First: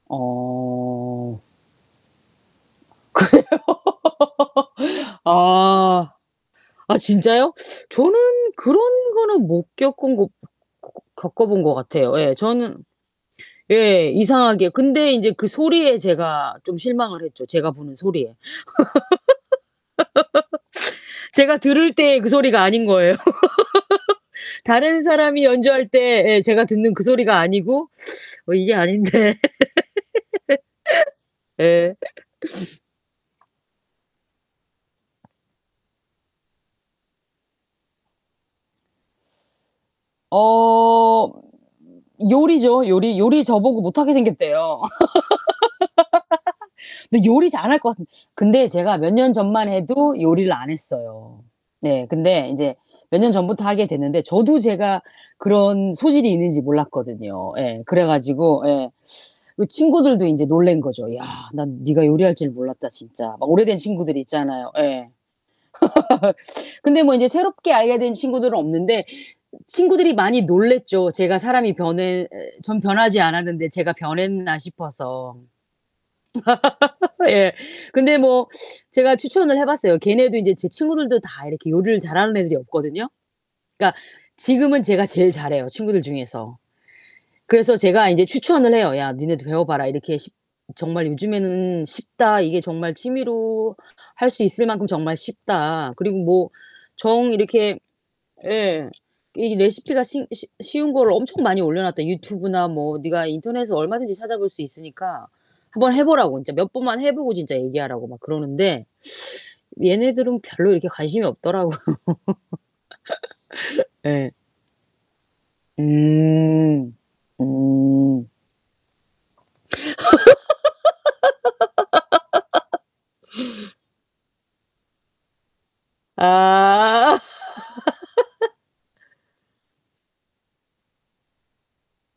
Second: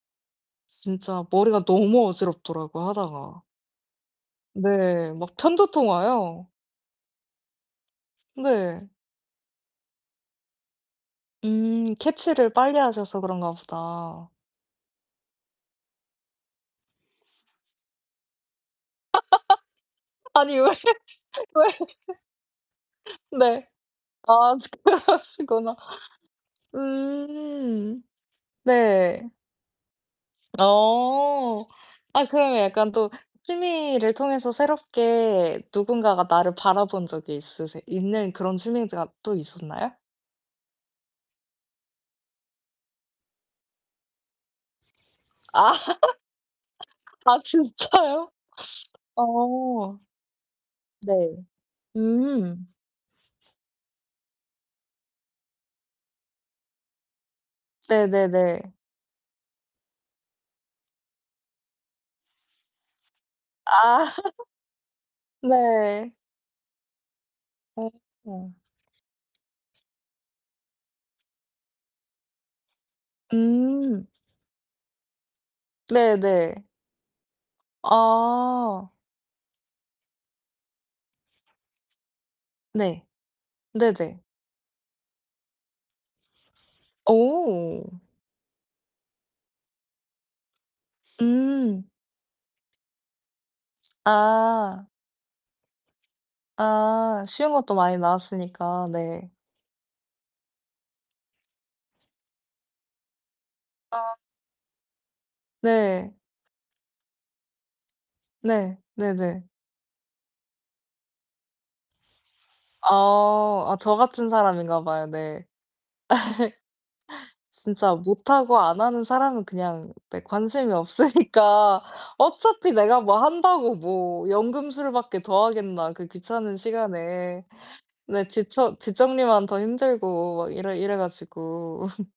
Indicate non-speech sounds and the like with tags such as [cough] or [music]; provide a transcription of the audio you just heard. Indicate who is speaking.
Speaker 1: 진짜
Speaker 2: 어.
Speaker 1: 머리가 너무
Speaker 2: 그래요?
Speaker 1: 어지럽더라고요 하다가. 네.
Speaker 2: [laughs]
Speaker 1: 막 편두통
Speaker 2: 아.
Speaker 1: 와요.
Speaker 2: 아 진짜요? 저는 그런
Speaker 1: 네.
Speaker 2: 거는 못 겪은 거 고 고 겪어본 것
Speaker 1: 음.
Speaker 2: 같아요. 예.
Speaker 1: 캐치를
Speaker 2: 저는
Speaker 1: 빨리 하셔서 그런가
Speaker 2: 예
Speaker 1: 보다.
Speaker 2: 이상하게. 근데 인제 그 소리에 제가 좀 실망을 했죠. 제가 부는 소리에.
Speaker 1: [laughs] 아니 왜,
Speaker 2: [laughs] 제가
Speaker 1: 왜?
Speaker 2: 들을 때의 그 소리가 아닌 거예요.
Speaker 1: [laughs] 네. 아,
Speaker 2: [laughs]
Speaker 1: 즈
Speaker 2: 다른 사람이
Speaker 1: 그러시구나.
Speaker 2: 연주할 때 예 제가 듣는 그 소리가 아니고
Speaker 1: 음.
Speaker 2: [sucks teeth] '어 이게
Speaker 1: 네.
Speaker 2: 아닌데.' [laughs]
Speaker 1: 어.
Speaker 2: 예. [laughs]
Speaker 1: 아 그러면 약간 또 취미를 통해서 새롭게 누군가가 나를 바라본 적이 있으세 있는 그런 취미가 또 있었나요?
Speaker 2: 어. 요리죠, 요리, 요리 저보고 못하게 생겼대요.
Speaker 1: 아.
Speaker 2: [laughs]
Speaker 1: [laughs]
Speaker 2: 근데
Speaker 1: 아
Speaker 2: 요리 잘할 것 같은
Speaker 1: 진짜요?
Speaker 2: 근데 제가 몇 년 전만
Speaker 1: 어.
Speaker 2: 해도 요리를 안 했어요.
Speaker 1: 네.
Speaker 2: 네, 근데
Speaker 1: 음.
Speaker 2: 인제 몇 년 전부터 하게 됐는데 저도 제가 그런 소질이 있는지 몰랐거든요. 예. 그래
Speaker 1: 네 네
Speaker 2: 가지고
Speaker 1: 네.
Speaker 2: 에 그 친구들도 인제 놀란 거죠. "야, 난 네가 요리할 줄 몰랐다, 진짜." 막 오래된
Speaker 1: 아.
Speaker 2: 친구들
Speaker 1: [laughs]
Speaker 2: 있잖아요. 예.
Speaker 1: 네.
Speaker 2: [laughs] 근데 뭐 인제 새롭게 알게 된
Speaker 1: 어.
Speaker 2: 친구들은 없는데 친구들이 많이 놀랐죠. 제가 사람이 변해 전 변하지 않았는데 제가
Speaker 1: 음.
Speaker 2: 변했나 싶어서.
Speaker 1: 네 네.
Speaker 2: [laughs] 예. 근데 뭐
Speaker 1: 아.
Speaker 2: 제가 추천을 해 봤어요. 걔네도 인제 제 친구들도 다 이렇게 요리를 잘하는 애들이
Speaker 1: 네.
Speaker 2: 없거든요. 그러니까
Speaker 1: 네네.
Speaker 2: 지금은 제가 제일 잘해요 친구들 중에서. 그래서
Speaker 1: 어.
Speaker 2: 제가 인제 추천을 해요. "야 니네도 배워 봐라. 이렇게 쉽 정말
Speaker 1: 음.
Speaker 2: 요즘에는 쉽다. 이게 정말 취미로 할 수 있을
Speaker 1: 아.
Speaker 2: 만큼 정말 쉽다. 그리고 뭐
Speaker 1: 아.
Speaker 2: 정
Speaker 1: 쉬운 것도
Speaker 2: 이렇게"
Speaker 1: 많이 나왔으니까.
Speaker 2: 예.
Speaker 1: 네.
Speaker 2: "이 레시피가 싱 쉬 쉬운 거를 엄청 많이 올려놨다." 유튜브나 뭐 네가 인터넷에서 얼마든지
Speaker 1: 어.
Speaker 2: 찾아 볼 수 있으니까 한번 해
Speaker 1: 네.
Speaker 2: 보라고 인제 몇 번만 해 보고 진짜 얘기하라고 막
Speaker 1: 네.
Speaker 2: 그러는데.
Speaker 1: 네 네.
Speaker 2: 얘네들은 별로 이렇게 관심이 없더라고요.
Speaker 1: 어. 아 저
Speaker 2: [laughs]
Speaker 1: 같은
Speaker 2: 예.
Speaker 1: 사람인가 봐요. 네.
Speaker 2: 음.
Speaker 1: [laughs] 진짜
Speaker 2: 어.
Speaker 1: 못하고 안하는 사람은 그냥 네 관심이 없으니까 '어차피 내가 뭐 한다고
Speaker 2: [laughs]
Speaker 1: 뭐 연금술밖에 더 하겠나 그 귀찮은
Speaker 2: 아.
Speaker 1: 시간에.' 네. '뒷처
Speaker 2: [laughs]
Speaker 1: 뒷정리만 더 힘들고.' 막 이래 이래 가지고 [laughs]